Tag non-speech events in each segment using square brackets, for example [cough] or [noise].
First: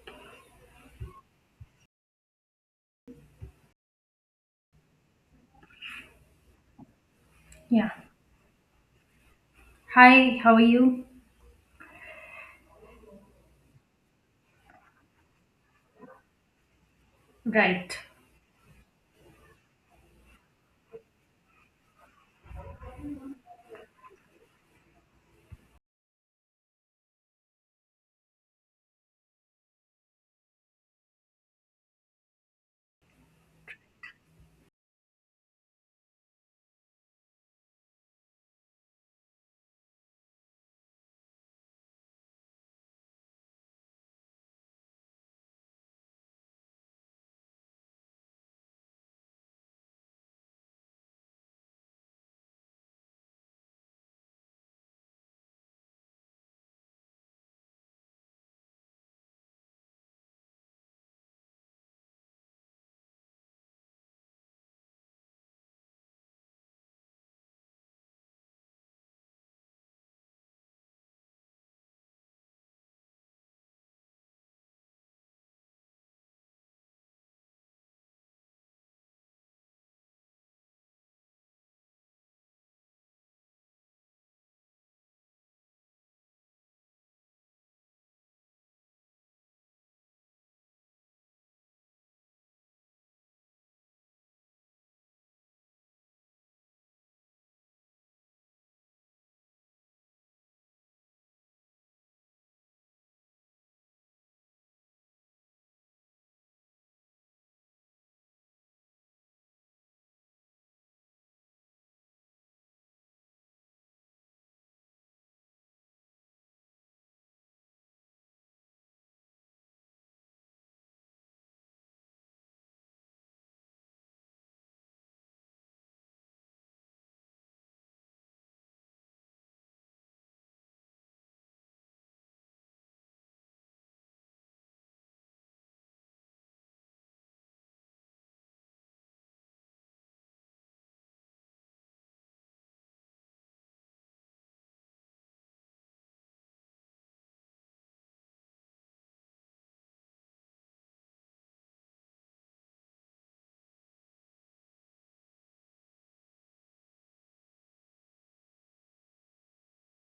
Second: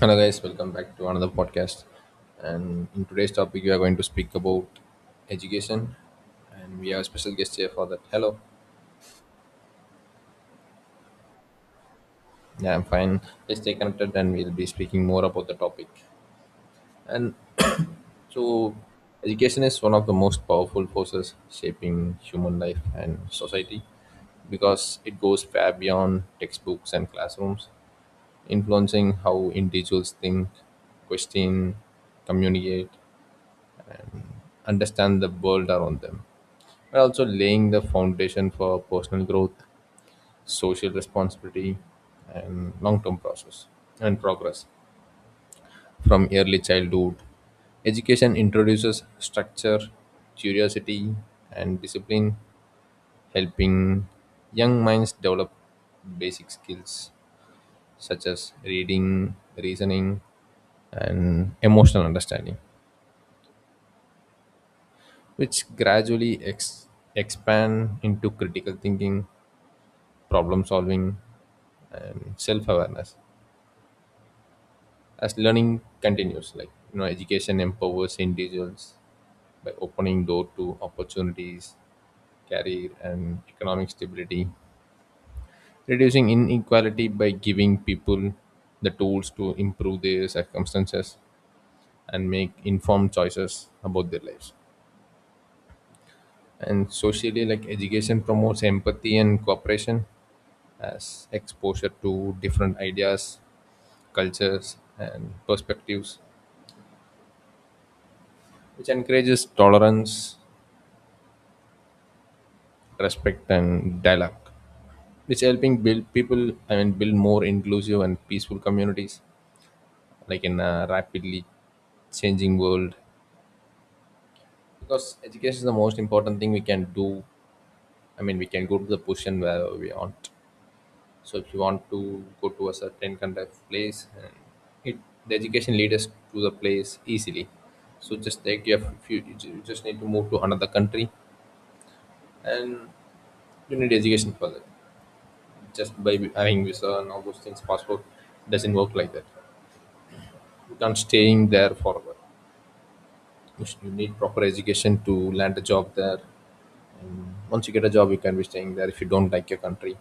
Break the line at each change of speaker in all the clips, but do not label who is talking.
Hello, guys, welcome back to another podcast. And in today's topic, we are going to speak about education. And we have a special guest here for
Yeah.
that. Hello.
Hi, how are you?
Yeah, I'm fine. Let's stay connected and we'll be speaking more about the topic. And
Right.
so, education is one of the most powerful forces shaping human life and society because it goes far beyond textbooks and classrooms, influencing how individuals think, question, communicate, understand the world around them, but also laying the foundation for personal growth, social responsibility, and long term process and progress from early childhood. Education introduces structure, curiosity, and discipline, helping young minds develop basic skills such as reading, reasoning, and emotional understanding, which gradually expand into critical thinking, problem solving, and self awareness. As learning continues, like, education empowers individuals by opening door to opportunities, career and economic stability, reducing inequality by giving people the tools to improve their circumstances and make informed choices about their lives. And socially, like, education promotes empathy and cooperation as exposure to different ideas, cultures, and perspectives, which encourages tolerance, respect, and dialogue, which helping build people, I mean, build more inclusive and peaceful communities, like in a rapidly changing world, because education is the most important thing we can do. I mean, we can go to the position where we want. So if you want to go to a certain kind of place, and it the education lead us to the place easily. So just take your few. You just need to move to another country and you need education for that. Just by having visa and all those things, passport, doesn't work like that. You can't staying there forever. You need proper education to land a job there, and once you get a job, you can be staying there if you don't like your country.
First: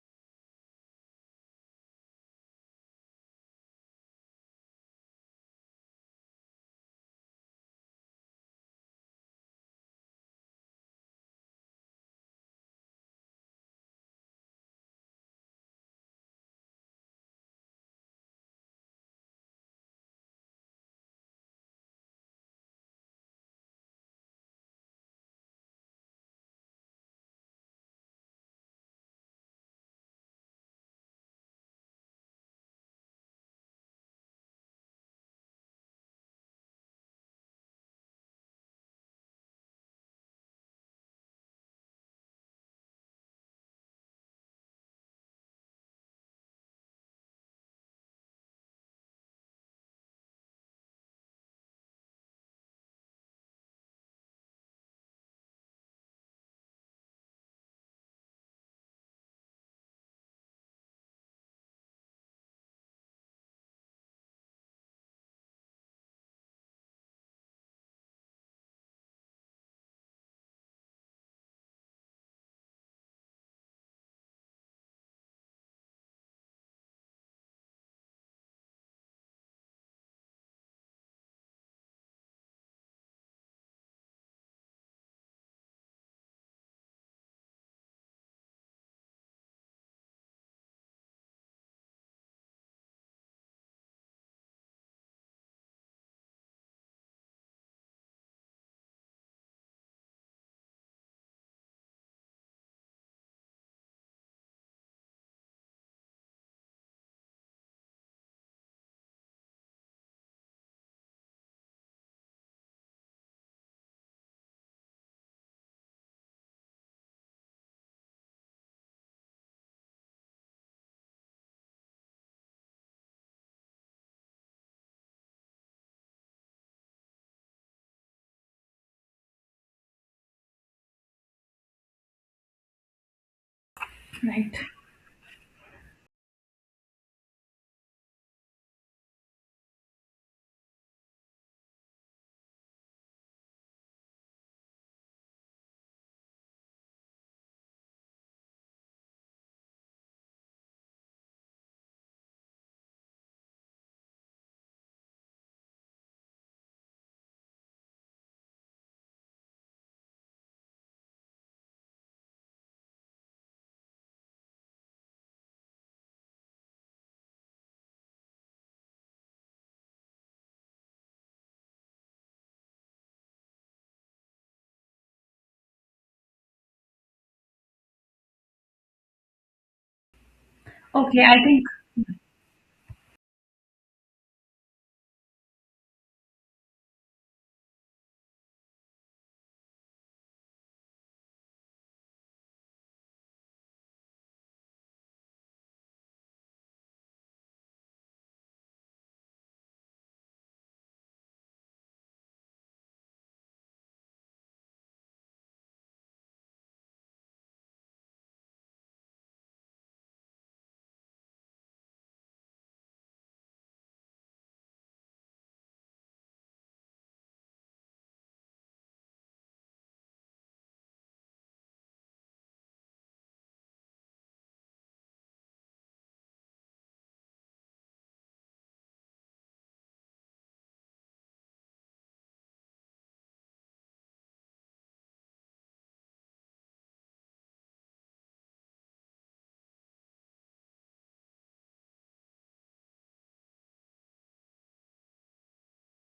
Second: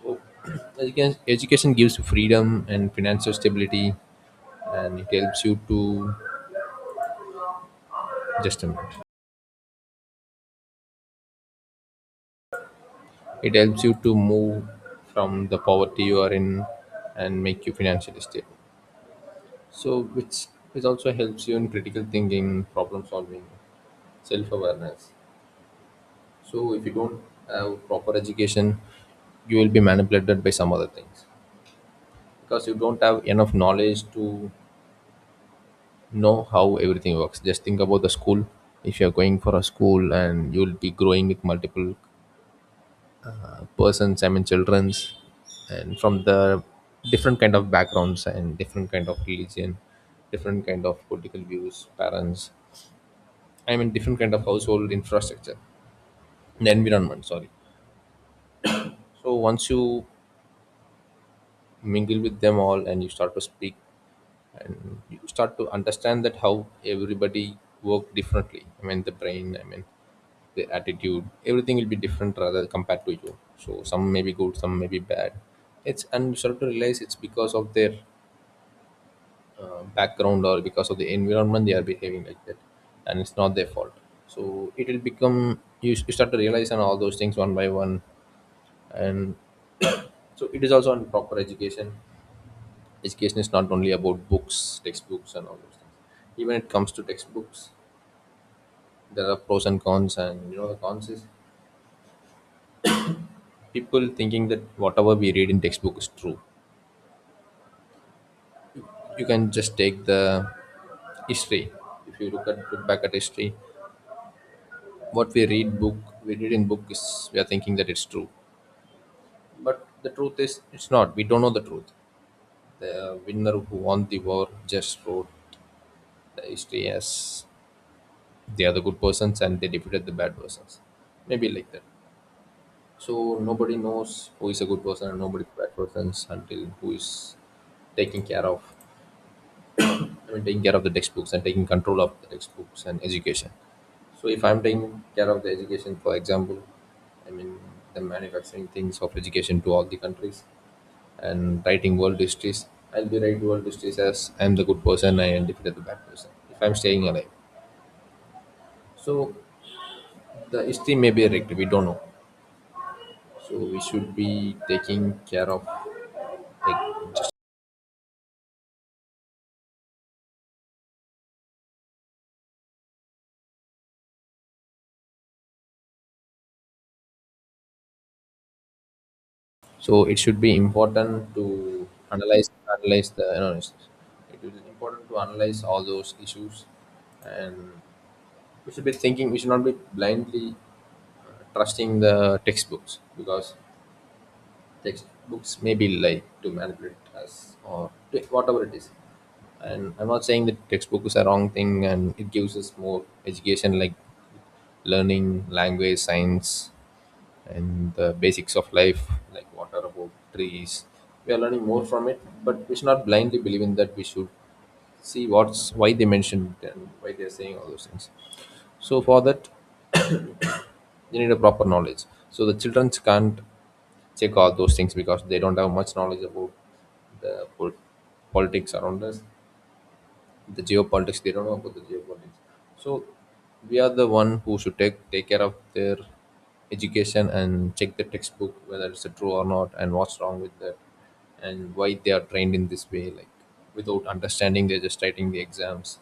So, [clears throat] education gives you freedom and financial stability, and it helps you to, just a minute, it helps you to move from the poverty you are in and make you financially stable. So, which also helps you in critical thinking, problem solving, self-awareness. So if you don't have proper education, you will be manipulated by some other things, because you don't have enough knowledge to know how everything works. Just think about the school. If you're going for a school, and you'll be growing with multiple persons, I mean, children's, and from the different kind of backgrounds and different kind of religion, different kind of political views, parents, I mean, different kind of household infrastructure, the environment, sorry. So once you mingle with them all and you start to speak, and you start to understand that how everybody work differently, I mean the brain, I mean the attitude, everything will be different rather compared to you. So some may be good, some may be bad. It's And you start to realize it's because of their background, or because of the environment, they are behaving like that, and it's not their fault. So it will become You start to realize on all those things one by one. And so it is also on proper education. Education is not only about books, textbooks, and all those things. Even it comes to textbooks, there are pros and cons, and you know the cons is people thinking that whatever we read in textbook is true. You can just take the history. If you look back at history, what we read in book is, we are thinking that it's true, but the truth is it's not. We don't know the truth. The winner who won the war just wrote the history as they are the good persons and they defeated the bad persons. Maybe like that. So nobody knows who
Right.
is a good person and nobody bad persons until who is taking care of, I mean, taking care of the textbooks and taking control of the textbooks and education. So if I'm taking care of the education, for example, I mean, the manufacturing things of education to all the countries and writing world histories, I'll be writing world histories as I'm the good person and defeated the bad person, if I'm staying alive. So the history may be erect, we don't know. So we should be taking care of, like. It should be
Okay,
important
I think
to analyze, analyze the you know, it's- it is important to analyze all those issues, and we should be thinking. We should not be blindly trusting the textbooks, because textbooks may be lied to manipulate us, whatever it is. And I'm not saying that textbook is a wrong thing, and it gives us more education, like learning, language, science, and the basics of life, like what are about trees. We are learning more from it, but we should not blindly believe in that. We should see what's why they mentioned it and why they are saying all those things. So for that, [coughs] they need a proper knowledge. So the children can't check all those things because they don't have much knowledge about the politics around us, the geopolitics. They don't know about the geopolitics. So we are the one who should take care of their education and check the textbook whether it's a true or not and what's wrong with that and why they are trained in this way, like, without understanding they're just writing the exams.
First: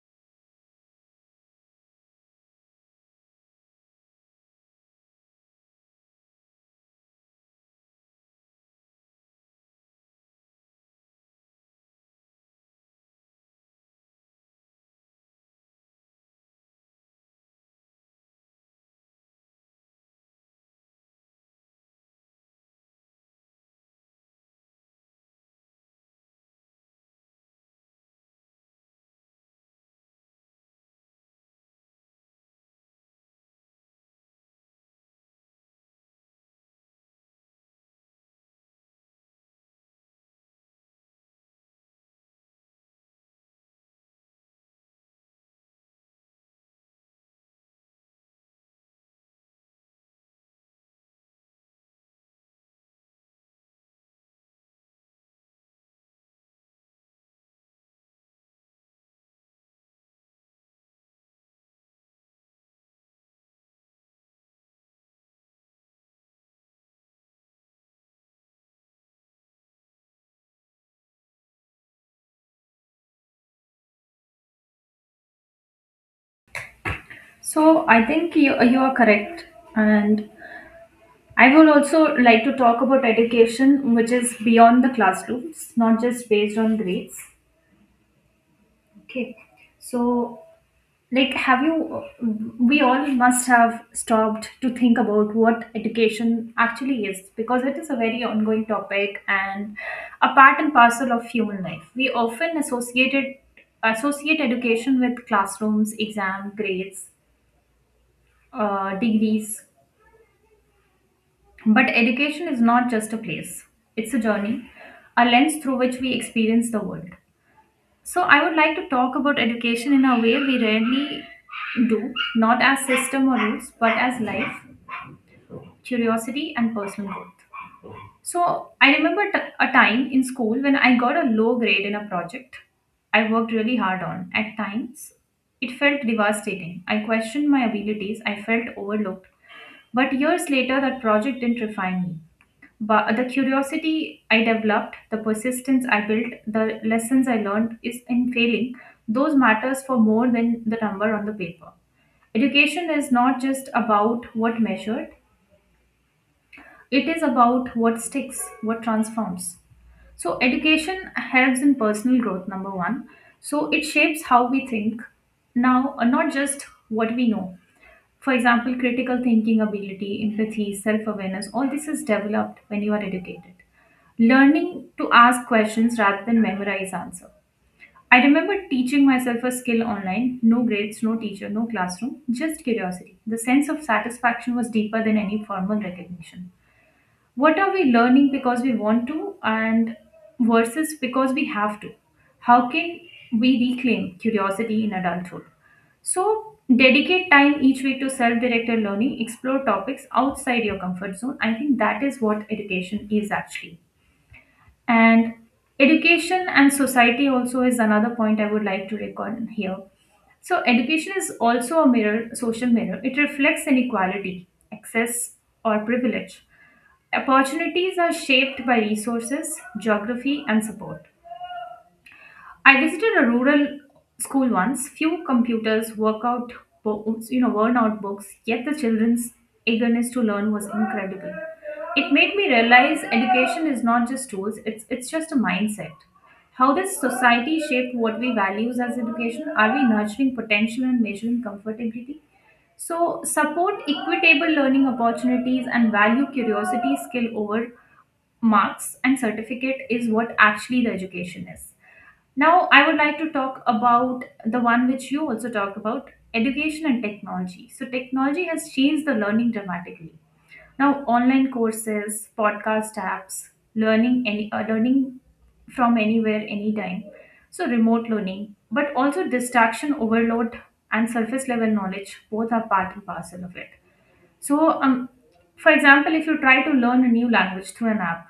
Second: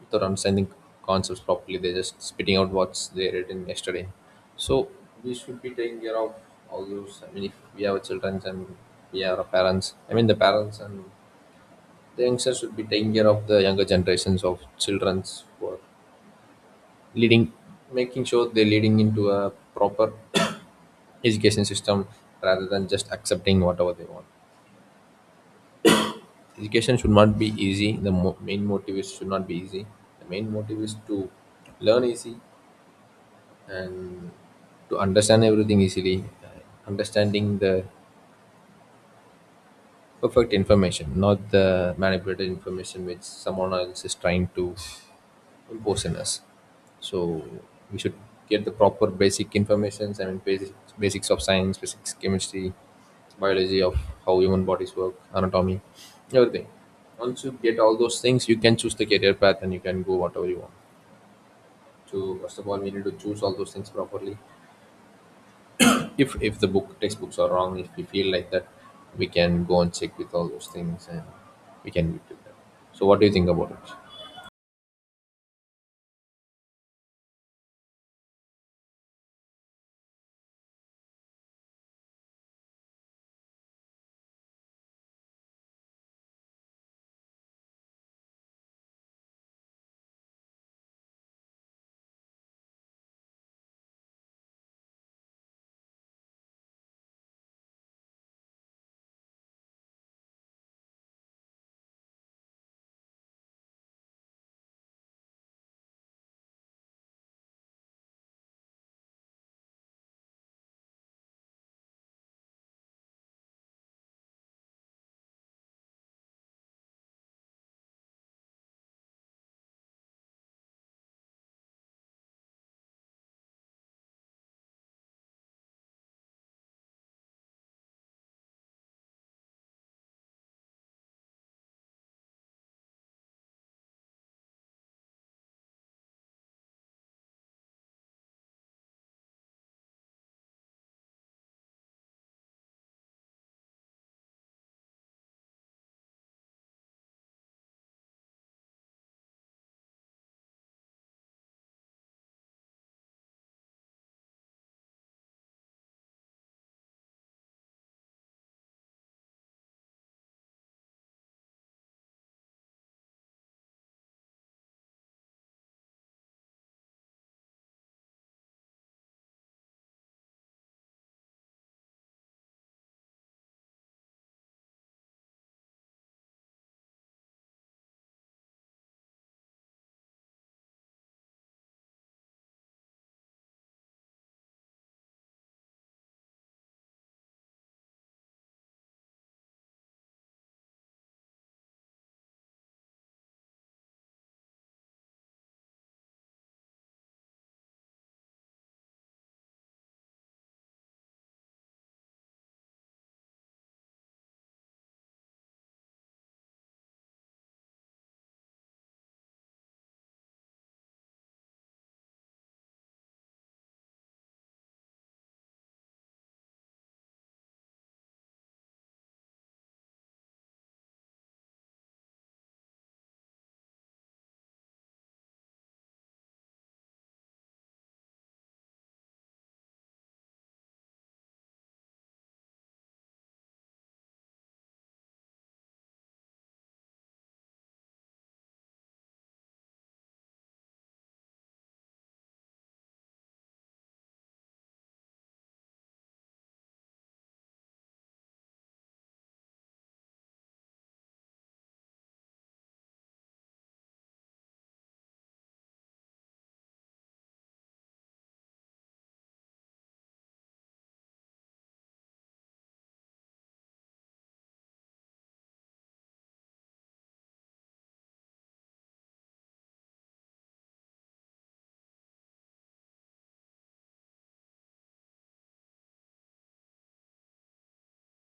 Without understanding concepts properly, they're just spitting out what's they read in yesterday. So we should be taking care of all those, I mean, if we have children and we are parents, I mean the parents and the youngsters should be taking care of the younger generations of childrens for leading, making sure they're leading into a proper [coughs] education system, rather than just accepting whatever they want. Education should not be easy. The main motive is should not be easy. The main motive is to learn easy and to understand everything easily. Understanding the perfect information, not the manipulated information which someone else is trying to poisonous. So we should get the proper basic informations. I mean, basics of science, physics, chemistry, biology, of how human bodies work, anatomy, everything. Once you get all those things, you can choose the career path and you can go whatever you want. So first of all, we need to choose all those things properly. If the book textbooks are wrong, if we feel like that, we can go and check with all those things, and we can meet with them. So what do you think about it?
so. I think you are correct, and I will also like to talk about education, which is beyond the classrooms, not just based on grades. Okay, so like, have you? We all must have stopped to think about what education actually is because it is a very ongoing topic and a part and parcel of human life. We often associate education with classrooms, exam, grades, degrees, but education is not just a place; it's a journey, a lens through which we experience the world. So I would like to talk about education in a way we rarely do, not as system or rules, but as life, curiosity, and personal growth. So a time in school when I got a low grade in a project I worked really hard on. At times, it felt devastating. I questioned my abilities, I felt overlooked. But years later, that project didn't refine me. But the curiosity I developed, the persistence I built, the lessons I learned is in failing. Those matters for more than the number on the paper. Education is not just about what measured, it is about what sticks, what transforms. So, education helps in personal growth, number one. So, it shapes how we think now, not just what we know. For example, critical thinking ability, empathy, self awareness, all this is developed when you are educated. Learning to ask questions rather than memorize answer. I remember teaching myself a skill online, no grades, no teacher, no classroom, just curiosity. The sense of satisfaction was deeper than any formal recognition. What are we learning? Because we want to and versus because we have to. How can we reclaim curiosity in adulthood? So dedicate time each week to self-directed learning, explore topics outside your comfort zone. I think that is what education is actually. And education and society also is another point I would like to record here. So education is also a mirror, social mirror. It reflects inequality, access, or privilege. Opportunities are shaped by resources, geography, and support. I visited a rural school once. Few computers, workout, you know, worn-out books. Yet the children's eagerness to learn was incredible. It made me realize education is not just tools; it's just a mindset. How does society shape what we values as education? Are we nurturing potential and measuring comfortability? So, support equitable learning opportunities and value curiosity skill over marks and certificate is what actually the education is. Now, I would like to talk about the one which you also talked about, education and technology. So, technology has changed the learning dramatically. Now, online courses, podcast apps, learning any learning from anywhere, anytime. So, remote learning, but also distraction overload and surface level knowledge, both are part and parcel of it. So, for example, if you try to learn a new language through an app,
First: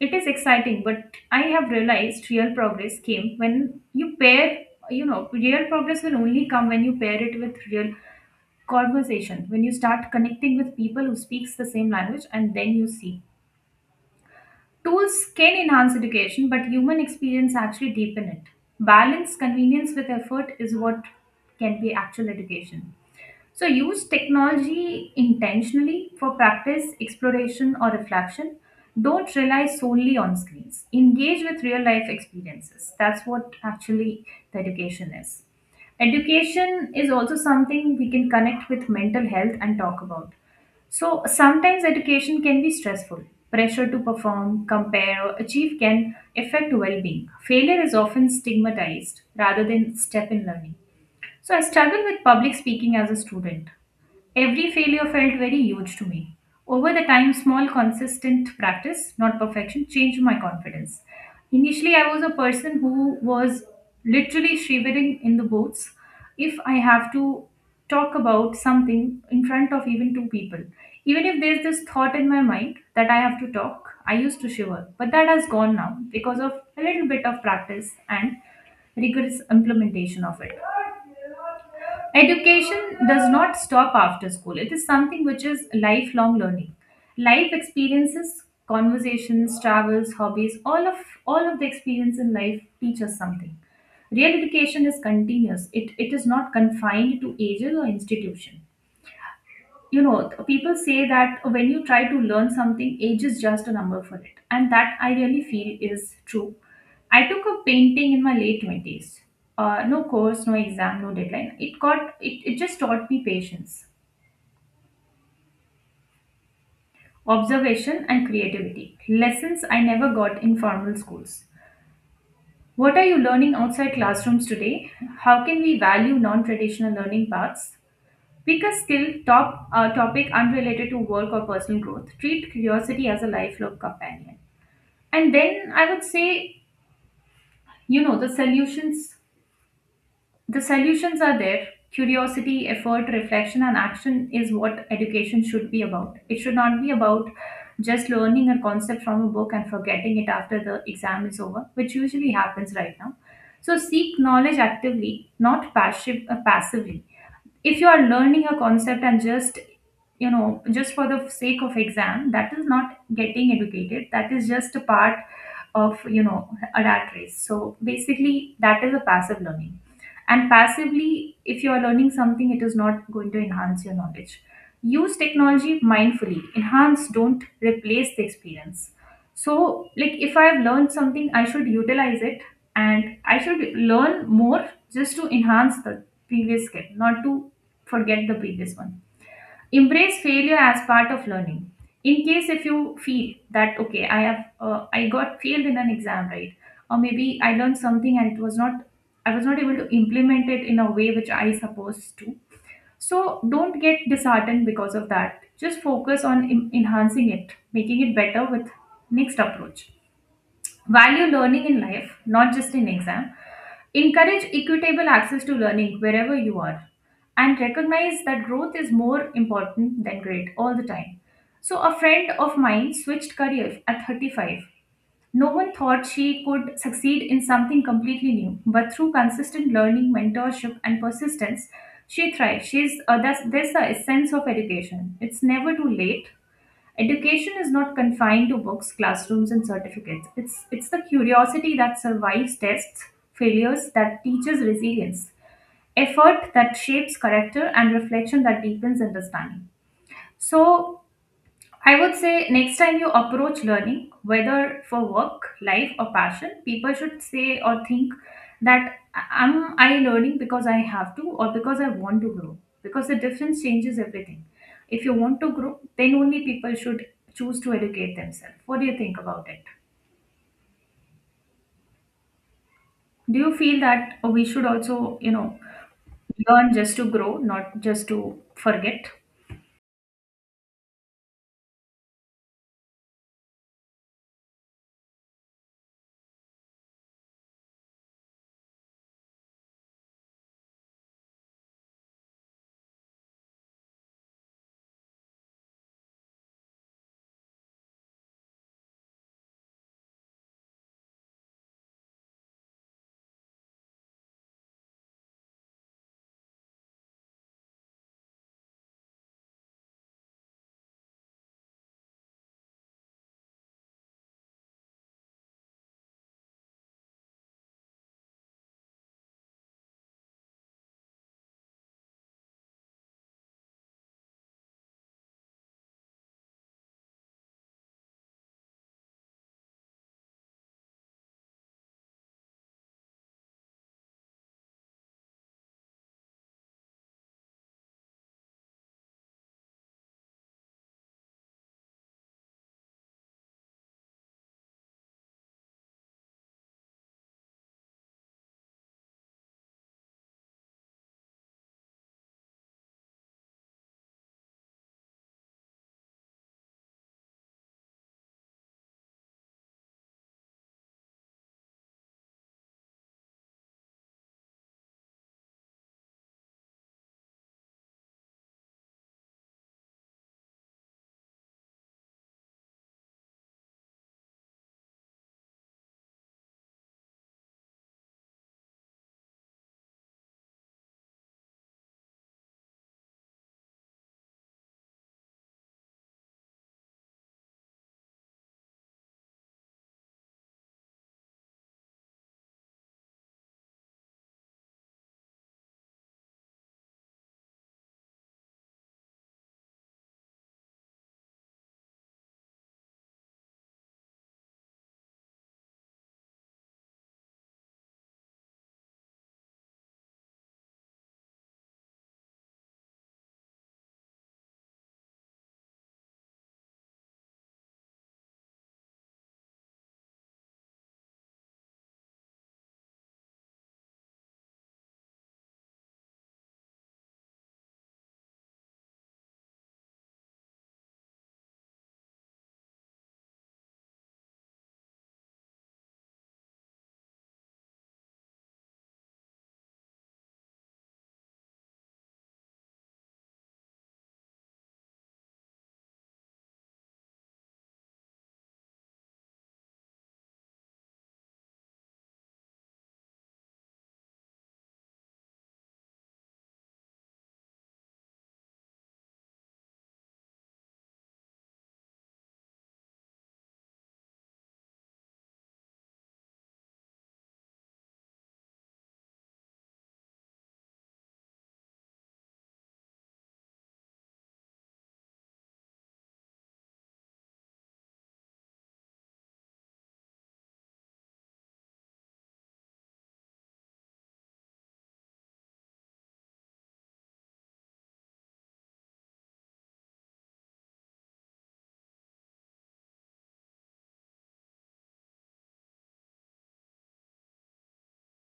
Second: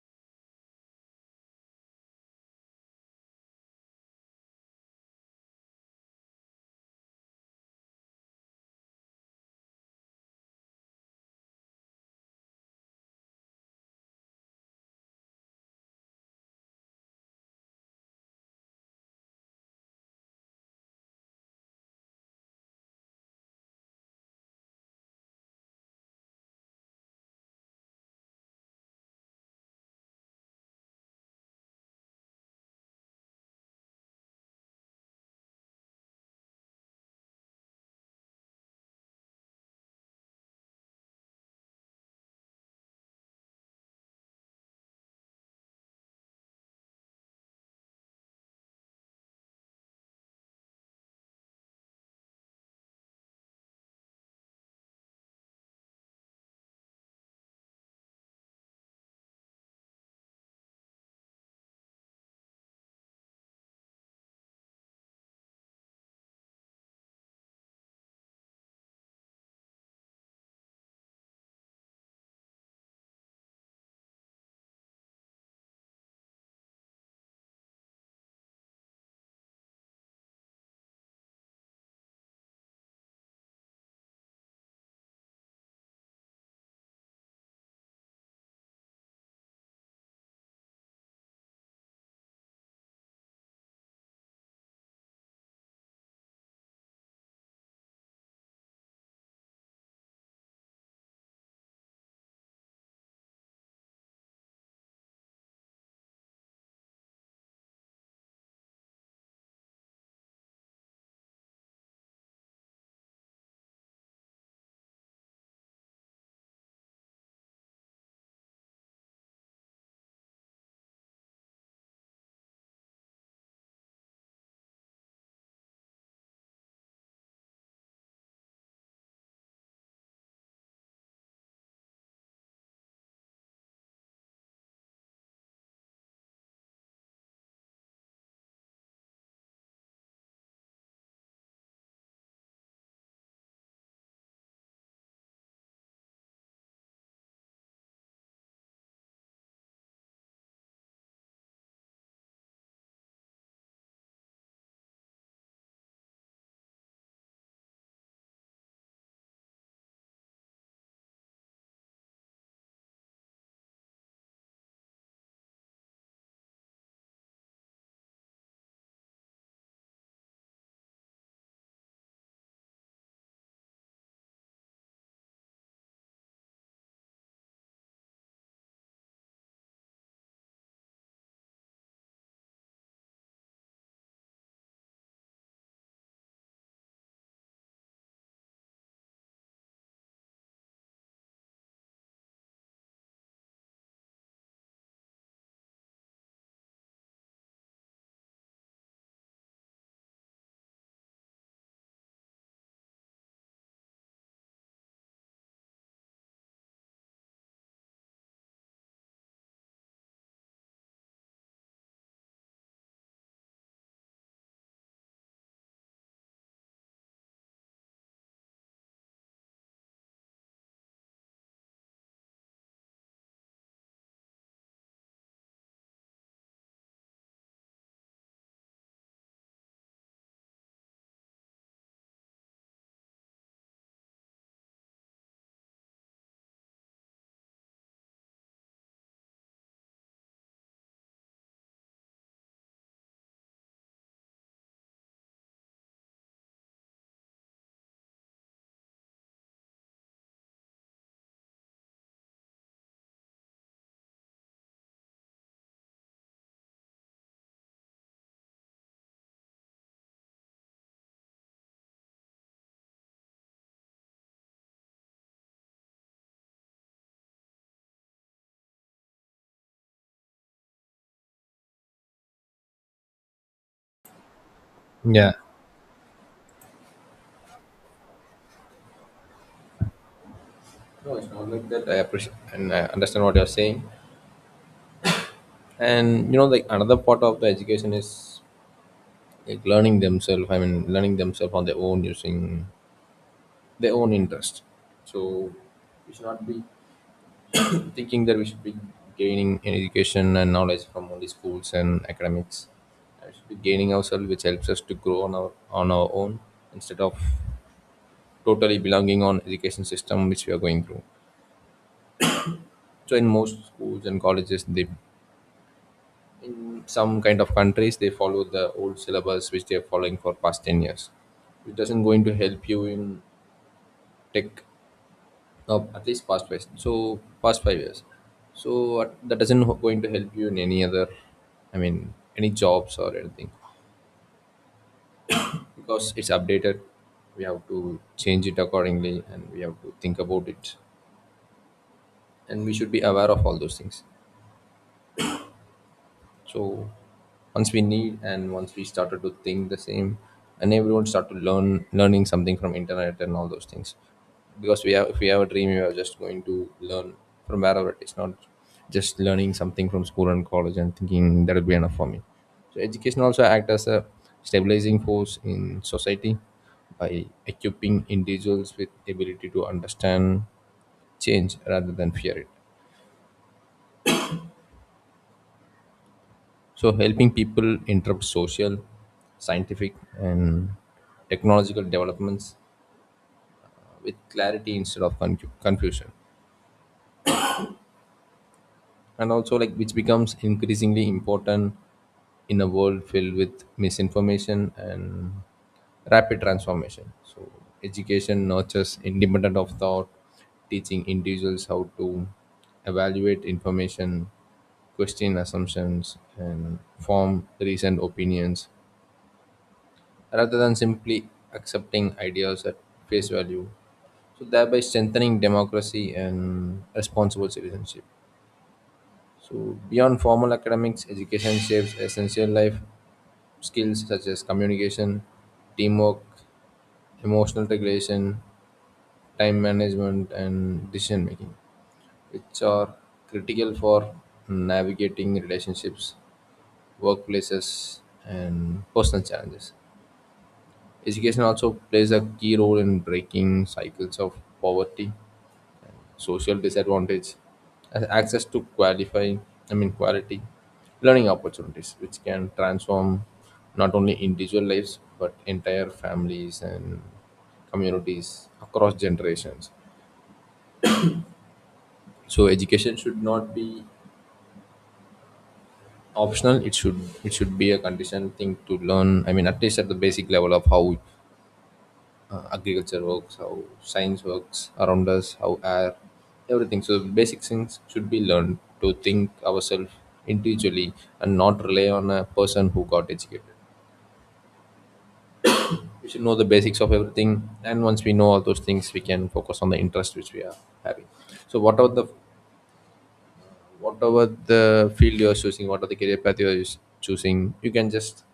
it is exciting, but I have realized real progress came when you pair, you know, real progress will only come when you pair it with real conversation, when you start connecting with people who speaks the same language and then you see. Tools can enhance education, but human experience actually deepen it. Balance convenience with effort is what can be actual education. So use technology intentionally for practice, exploration, or reflection. Don't rely solely on screens. Engage with real life experiences. That's what actually the education is. Education is also something we can connect with mental health and talk about. So sometimes education can be stressful. Pressure to perform, compare, or achieve can affect well being. Failure is often stigmatized rather than step in learning. So I struggled with public speaking as a student. Every failure felt very huge to me. Over the time, small, consistent practice, not perfection, changed my confidence. Initially, I was a person who was literally shivering in the boots if I have to talk about something in front of even two people. Even if there's this thought in my mind that I have to talk, I used to shiver. But that has gone now because of a little bit of practice and rigorous implementation of it. Education does not stop after school. It is something which is lifelong learning. Life experiences, conversations, travels, hobbies, all of the experience in life teach us something. Real education is continuous. It is not confined to ages or institution. You know, people say that when you try to learn something, age is just a number for it, and that I really feel is true. I took a painting in my late 20s, no course, no exam, no deadline. It just taught me patience, observation, and creativity, lessons I never got in formal schools. What are you learning outside classrooms today? How can we value non-traditional learning paths? Pick a skill, topic unrelated to work or personal growth. Treat curiosity as a lifelong companion. And then I would say, you know, the solutions are there. Curiosity, effort, reflection, and action is what education should be about. It should not be about just learning a concept from a book and forgetting it after the exam is over, which usually happens right now. So seek knowledge actively, not passively. If you are learning a concept and just, you know, just for the sake of exam, that is not getting educated, that is just a part of, you know, a rat race. So basically, that is a passive learning, and passively, if you are learning something, it is not going to enhance your knowledge. Use technology mindfully, enhance, don't replace the experience. So, like, if I've learned something, I should utilize it and I should learn more just to enhance the previous skill, not to forget the previous one. Embrace failure as part of learning. In case if you feel that, okay, I got failed in an exam, right? Or maybe I learned something and it was not, I was not able to implement it in a way which I supposed to. So, don't get disheartened because of that. Just focus on enhancing it, making it better with next approach. Value learning in life, not just in exam. Encourage equitable access to learning wherever you are. And recognize that growth is more important than grade all the time. So, a friend of mine switched careers at 35. No one thought she could succeed in something completely new, but through consistent learning, mentorship, and persistence, she thrived. That's the essence of education. It's never too late. Education is not confined to books, classrooms, and certificates. It's the curiosity that survives tests, failures that teaches resilience, effort that shapes character, and reflection that deepens understanding. So, I would say next time you approach learning, whether for work, life, or passion, people should say or think that, am I learning because I have to or because I want to grow? Because the difference changes everything. If you want to grow, then only people should choose to educate themselves. What do you think about it? Do you feel that we should also, you
Yeah.
know, learn just to grow, not just to forget?
No, it's not like that. I appreciate and I understand what you're saying. And like another part of the education is like learning themselves, I mean, learning themselves on their own using their own interest. So we should not be [clears throat] thinking that we should be gaining an education and knowledge from only schools and academics. We should be gaining ourselves, which helps us to grow on our own, instead of totally belonging on education system which we are going through. So in most schools and colleges, they in some kind of countries, they follow the old syllabus which they're following for past 10 years. It doesn't going to help you in tech at least past 5 years. So that doesn't going to help you in any other, I mean, any jobs or anything, because it's updated. We have to change it accordingly and we have to think about it, and we should be aware of all those things. So once we need and once we started to think the same, and everyone start to learning something from internet and all those things, because we have if we have a dream, we are just going to learn from wherever it is, not just learning something from school and college and thinking that will be enough for me. So education also act as a stabilizing force in society by equipping individuals with ability to understand change rather than fear it. So, helping people interrupt social, scientific, and technological developments with clarity instead of confusion. And also, like, which becomes increasingly important in a world filled with misinformation and rapid transformation. So education nurtures independent of thought, teaching individuals how to evaluate information, question assumptions, and form recent opinions rather than simply accepting ideas at face value, so thereby strengthening democracy and responsible citizenship. So, beyond formal academics, education shapes essential life skills such as communication, teamwork, emotional regulation, time management, and decision making, which are critical for navigating relationships, workplaces, and personal challenges. Education also plays a key role in breaking cycles of poverty, social disadvantage, and access to qualify, I mean, quality learning opportunities, which can transform not only individual lives but entire families and communities across generations. So education should not be optional. it should be a conditioned thing to learn. I mean, at least at the basic level of how agriculture works, how science works around us, how air, everything. So basic things should be learned to think ourselves individually and not rely on a person who got educated. We should know the basics of everything, and once we know all those things, we can focus on the interest which we are having. So whatever the field you are choosing, whatever the career path you are choosing, you can just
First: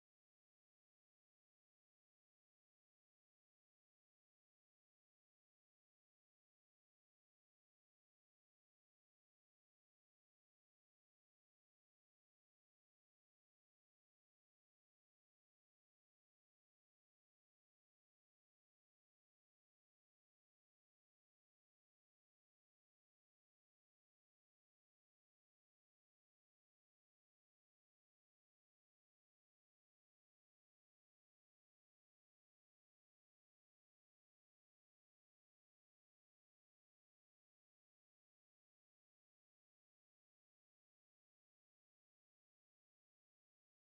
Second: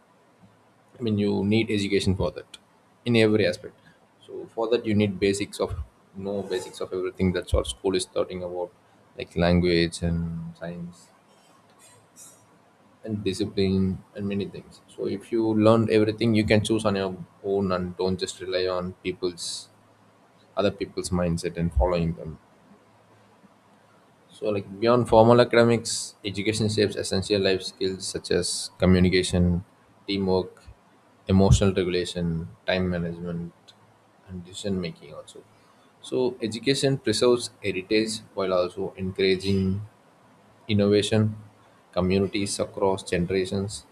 I mean, you need education for that in every aspect. So for that, you need basics of, know basics of everything. That's what school is talking about, like language and science and discipline and many things. So if you learn everything, you can choose on your own, and don't just rely on people's other people's mindset and following them. So, like, beyond formal academics, education shapes essential life skills such as communication, teamwork, emotional regulation, time management, and decision making. Also, so education preserves heritage while also encouraging innovation, communities across generations,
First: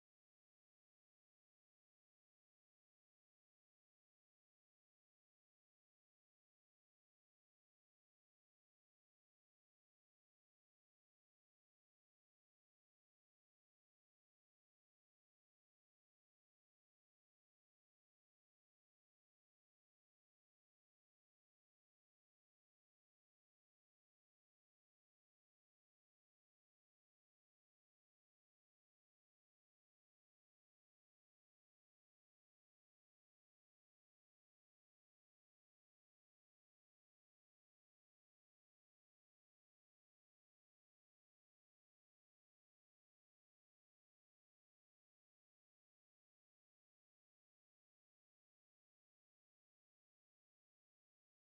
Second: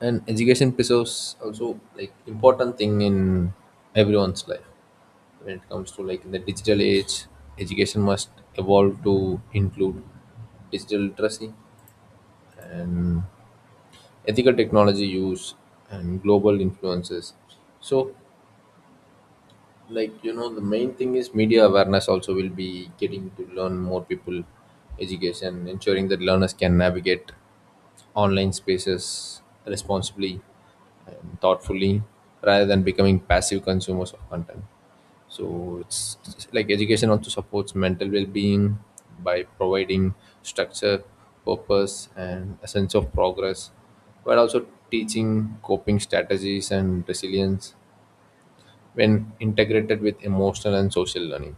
and education preserves also like important thing in everyone's life, when it comes to, like, in the digital age, education must evolve to include digital literacy and ethical technology use and global influences. So, like, the main thing is media awareness, also will be getting to learn more people, education ensuring that learners can navigate online spaces responsibly and thoughtfully rather than becoming passive consumers of content. So, it's like education also supports mental well-being by providing structure, purpose, and a sense of progress, while also teaching coping strategies and resilience when integrated with emotional and social learning.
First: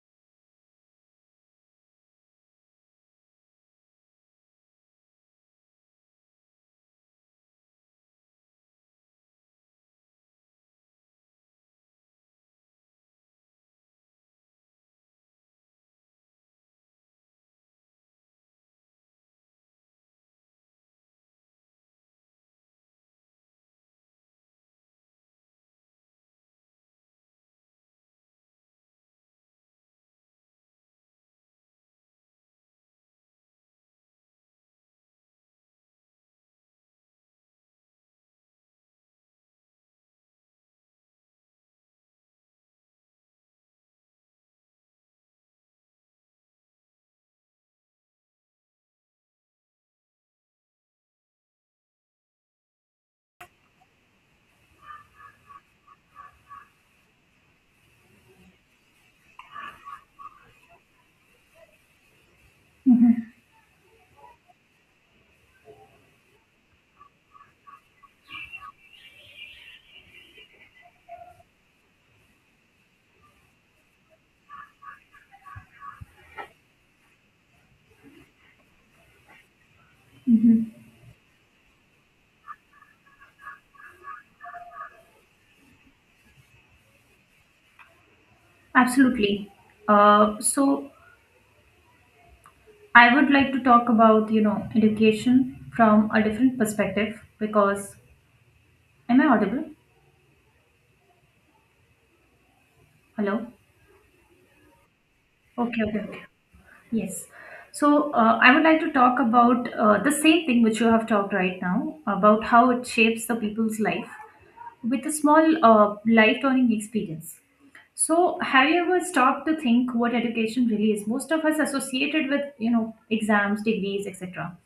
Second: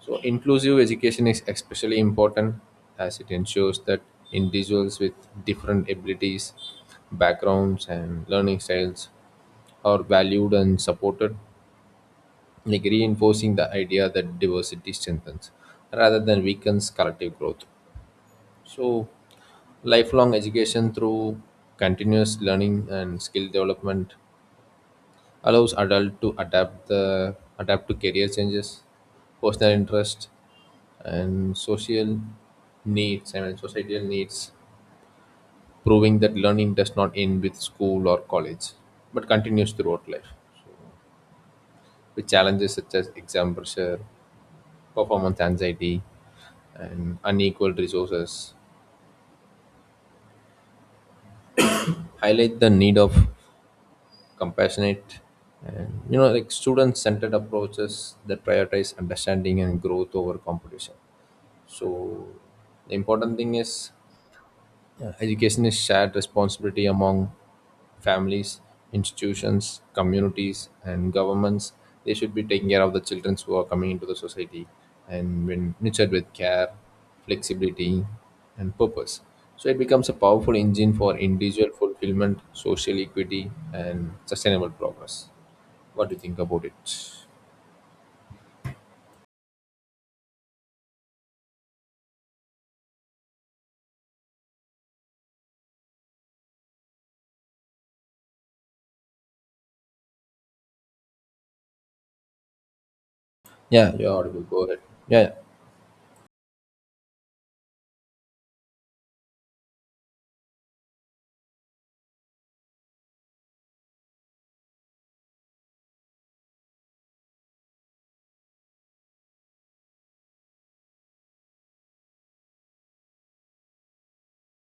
So, inclusive education is especially important, as it ensures that individuals with different abilities, backgrounds, and learning styles are valued and supported, like reinforcing the idea that diversity strengthens rather than weakens collective growth. So, lifelong education through continuous learning and skill development allows adult to adapt to career changes, personal interest, and social needs, I mean, societal needs, proving that learning does not end with school or college, but continues throughout life, with challenges such as exam pressure, performance anxiety, and unequal resources. Highlight the need of compassionate and, like, student centered approaches that prioritize understanding and growth over competition. So the important thing is, education is shared responsibility among families, institutions, communities, and governments. They should be taking care of the children who are coming into the society, and when nurtured with care, flexibility, and purpose, so it becomes a powerful
Mhm.
engine for individual fulfillment, social equity, and sustainable progress. What do you think about it?
Absolutely. So I would like to talk about, you know, education from a different perspective because am I audible? Hello?
Yeah, you're audible. Go ahead. Yeah, yeah.
Okay, okay, okay. Yes. So I would like to talk about the same thing which you have talked right now about how it shapes the people's life with a small life-turning experience. So have you ever stopped to think what education really is? Most of us associated with, you know, exams, degrees, etc.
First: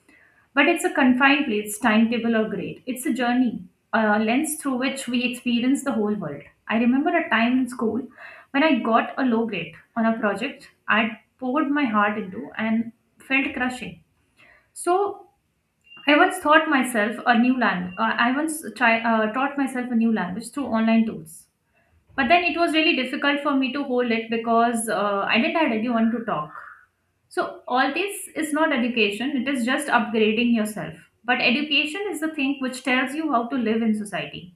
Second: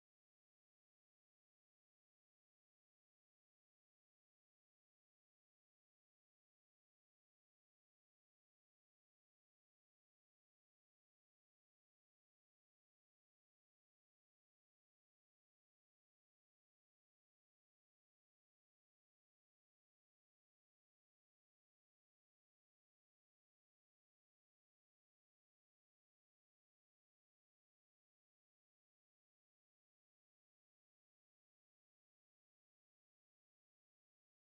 But it's a confined place, timetable, or grade. It's a journey, a lens through which we experience the whole world. I remember a time in school when I got a low grade on a project I'd poured my heart into and felt crushing. So I once taught myself a new language. Taught myself a new language through online tools. But then it was really difficult for me to hold it because I didn't have anyone to talk. So, all this is not education, it is just upgrading yourself. But education is the thing which tells you how to live in society.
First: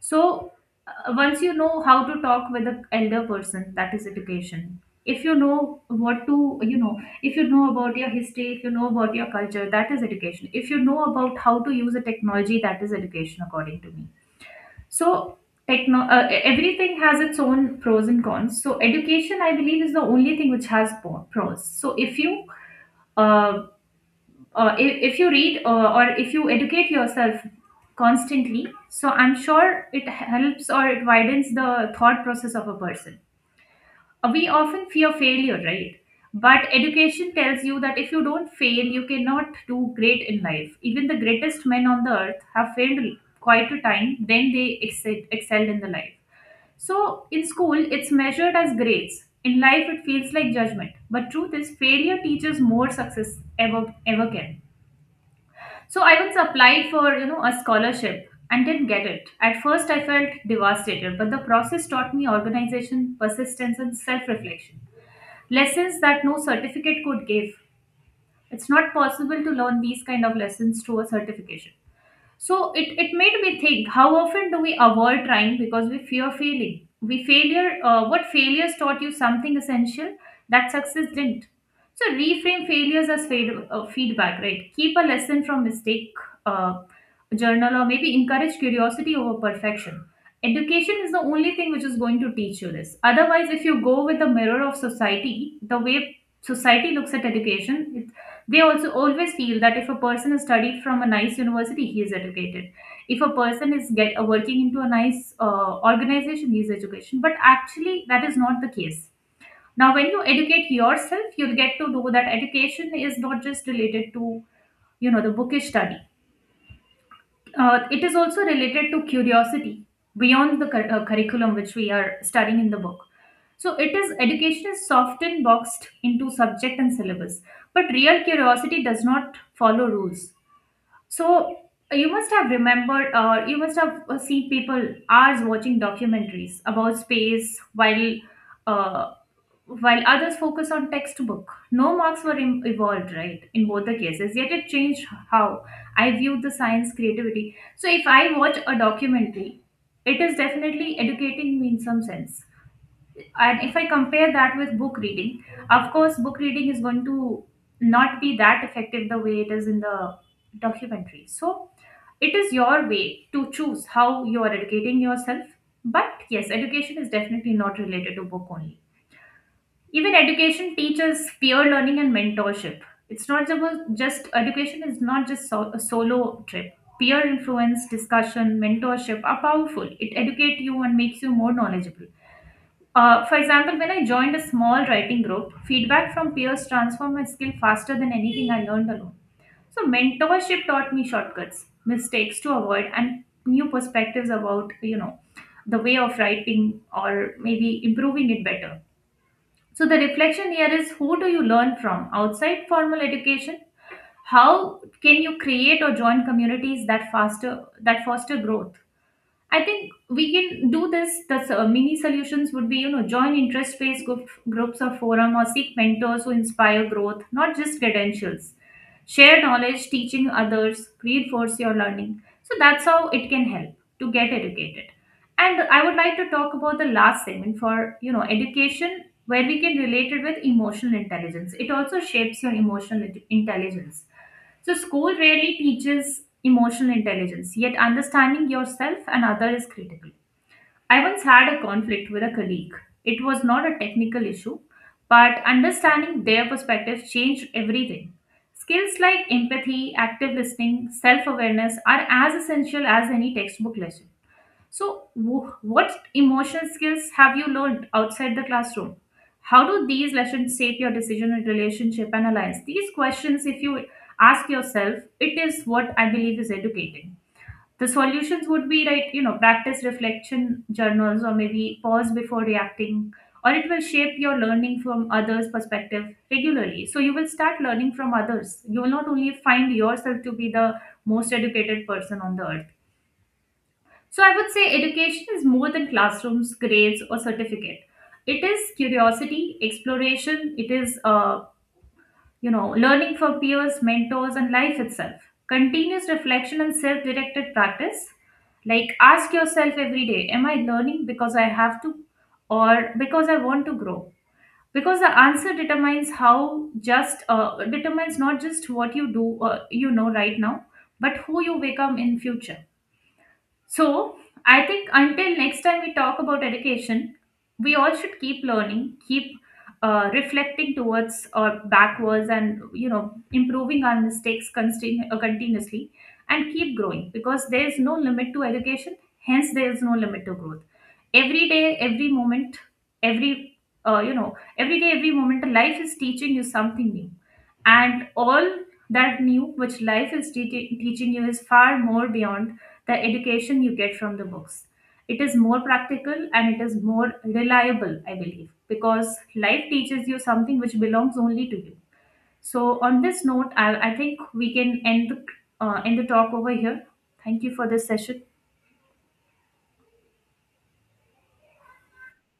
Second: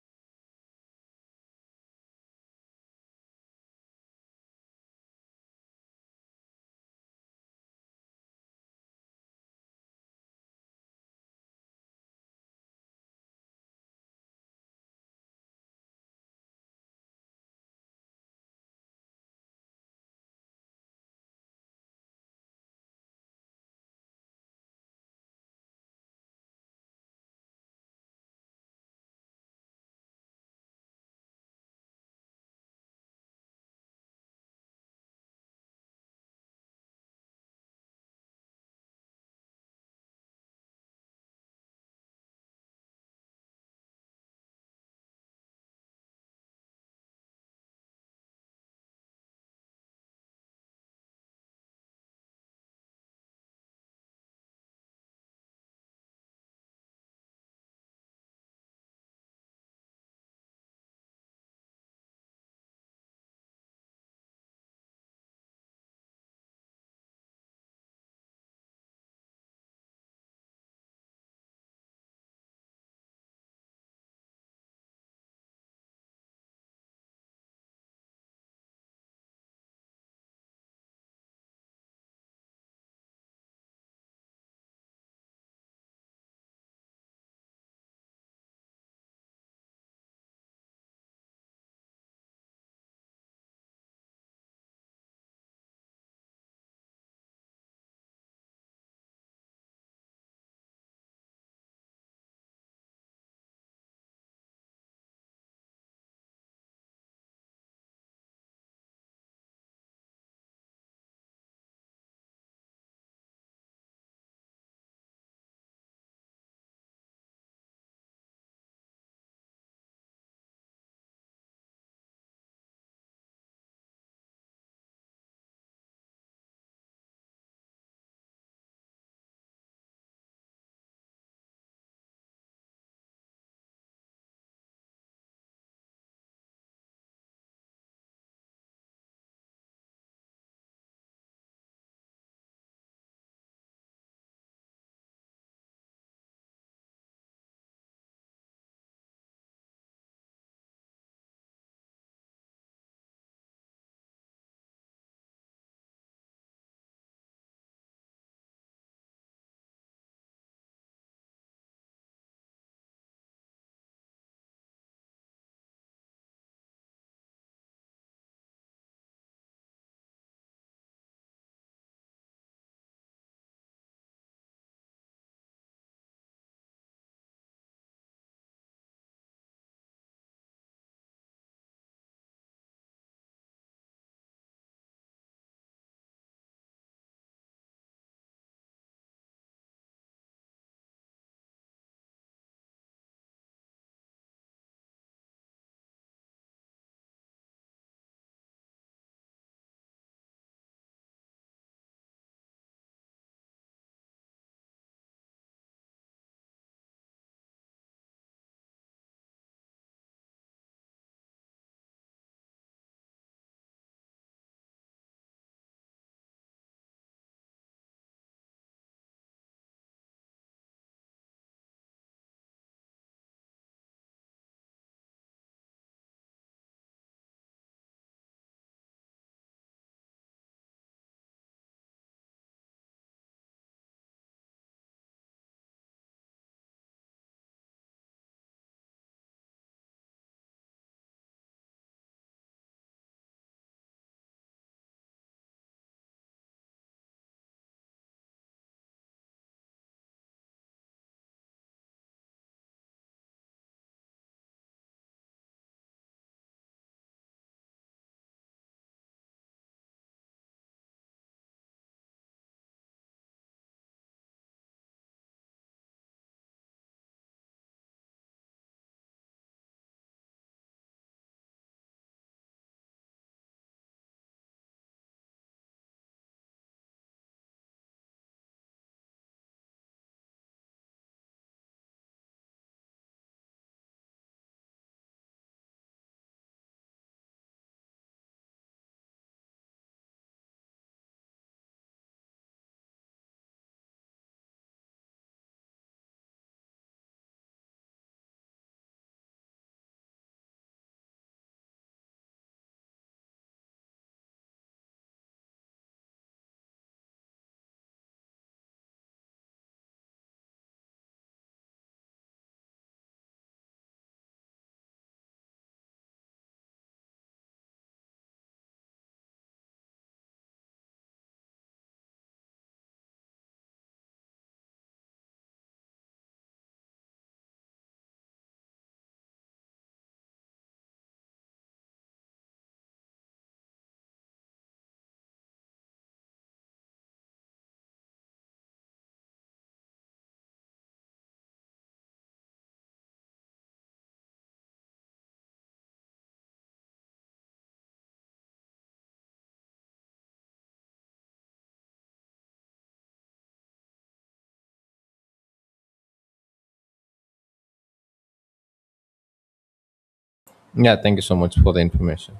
So, once you know how to talk with an elder person, that is education. If you know what to, you know, if you know about your history, if you know about your culture, that is education. If you know about how to use a technology, that is education, according to me. So everything has its own pros and cons. So education, I believe, is the only thing which has pros. So uh, if you read uh,, or if you educate yourself constantly, so I'm sure it helps or it widens the thought process of a person. We often fear failure, right? But education tells you that if you don't fail, you cannot do great in life. Even the greatest men on the earth have failed quite a time, then they excelled in the life. So in school, it's measured as grades. In life, it feels like judgment. But truth is, failure teaches more success ever can. So I once applied for a scholarship and didn't get it. At first, I felt devastated, but the process taught me organization, persistence, and self-reflection lessons that no certificate could give. It's not possible to learn these kind of lessons through a certification. So it made me think, how often do we avoid trying because we fear failing? We failure What failures taught you something essential that success didn't? So reframe failures as feedback, right? Keep a lesson from mistake, uh, journal, or maybe encourage curiosity over perfection. Education is the only thing which is going to teach you this. Otherwise, if you go with the mirror of society, the way society looks at education, they also always feel that if a person is studied from a nice university, he is educated. If a person is get working into a nice organization, he is education. But actually, that is not the case. Now, when you educate yourself, you'll get to know that education is not just related to the bookish study. It is also related to curiosity beyond the curriculum which we are studying in the book. So it is education is often boxed into subject and syllabus, but real curiosity does not follow rules. So you must have remembered, or you must have seen people hours watching documentaries about space while uh, others focus on textbook. No marks were evolved, right, in both the cases, yet it changed how I viewed the science creativity. So if I watch a documentary, it is definitely educating me in some sense. And if I compare that with book reading, of course, book reading is going to not be that effective the way it is in the documentary. So it is your way to choose how you are educating yourself. But yes, education is definitely not related to book only. Even education teaches peer learning and mentorship. It's not about just, education is not just, so, a solo trip. Peer influence, discussion, mentorship are powerful. It educates you and makes you more knowledgeable. For example, when I joined a small writing group, feedback from peers transformed my skill faster than anything I learned alone. So mentorship taught me shortcuts, mistakes to avoid, and new perspectives about the way of writing or maybe improving it better. So the reflection here is, who do you learn from outside formal education? How can you create or join communities that foster growth? I think we can do this. The mini solutions would be, join interest-based groups or forum, or seek mentors who inspire growth, not just credentials. Share knowledge, teaching others, reinforce your learning. So that's how it can help to get educated. And I would like to talk about the last segment for, education, where we can relate it with emotional intelligence. It also shapes your emotional intelligence. So, school rarely teaches emotional intelligence, yet, understanding yourself and other is critical. I once had a conflict with a colleague. It was not a technical issue, but understanding their perspective changed everything. Skills like empathy, active listening, self awareness are as essential as any textbook lesson. So, what emotional skills have you learned outside the classroom? How do these lessons shape your decision and relationship analyze? These questions, if you ask yourself, it is what I believe is educating. The solutions would be right, practice reflection journals or maybe pause before reacting, or it will shape your learning from others' perspective regularly. So you will start learning from others. You will not only find yourself to be the most educated person on the earth. So I would say education is more than classrooms, grades, or certificate. It is curiosity, exploration. It is, learning from peers, mentors, and life itself. Continuous reflection and self-directed practice. Like ask yourself every day: am I learning because I have to, or because I want to grow? Because the answer determines how just determines not just what you do, right now, but who you become in future. So, I think until next time we talk about education, we all should keep learning, keep reflecting towards or backwards, and improving our mistakes continuously, and keep growing because there is no limit to education. Hence, there is no limit to growth. Every day, every moment, every you know every day, every moment, life is teaching you something new, and all that new which life is teaching you is far more beyond the education you get from the books. It is more practical and it is more reliable, I believe, because life teaches you something which belongs only to you. So, on this note, I think we can end the talk over here. Thank you for this session.
Yeah, thank you so much for the information.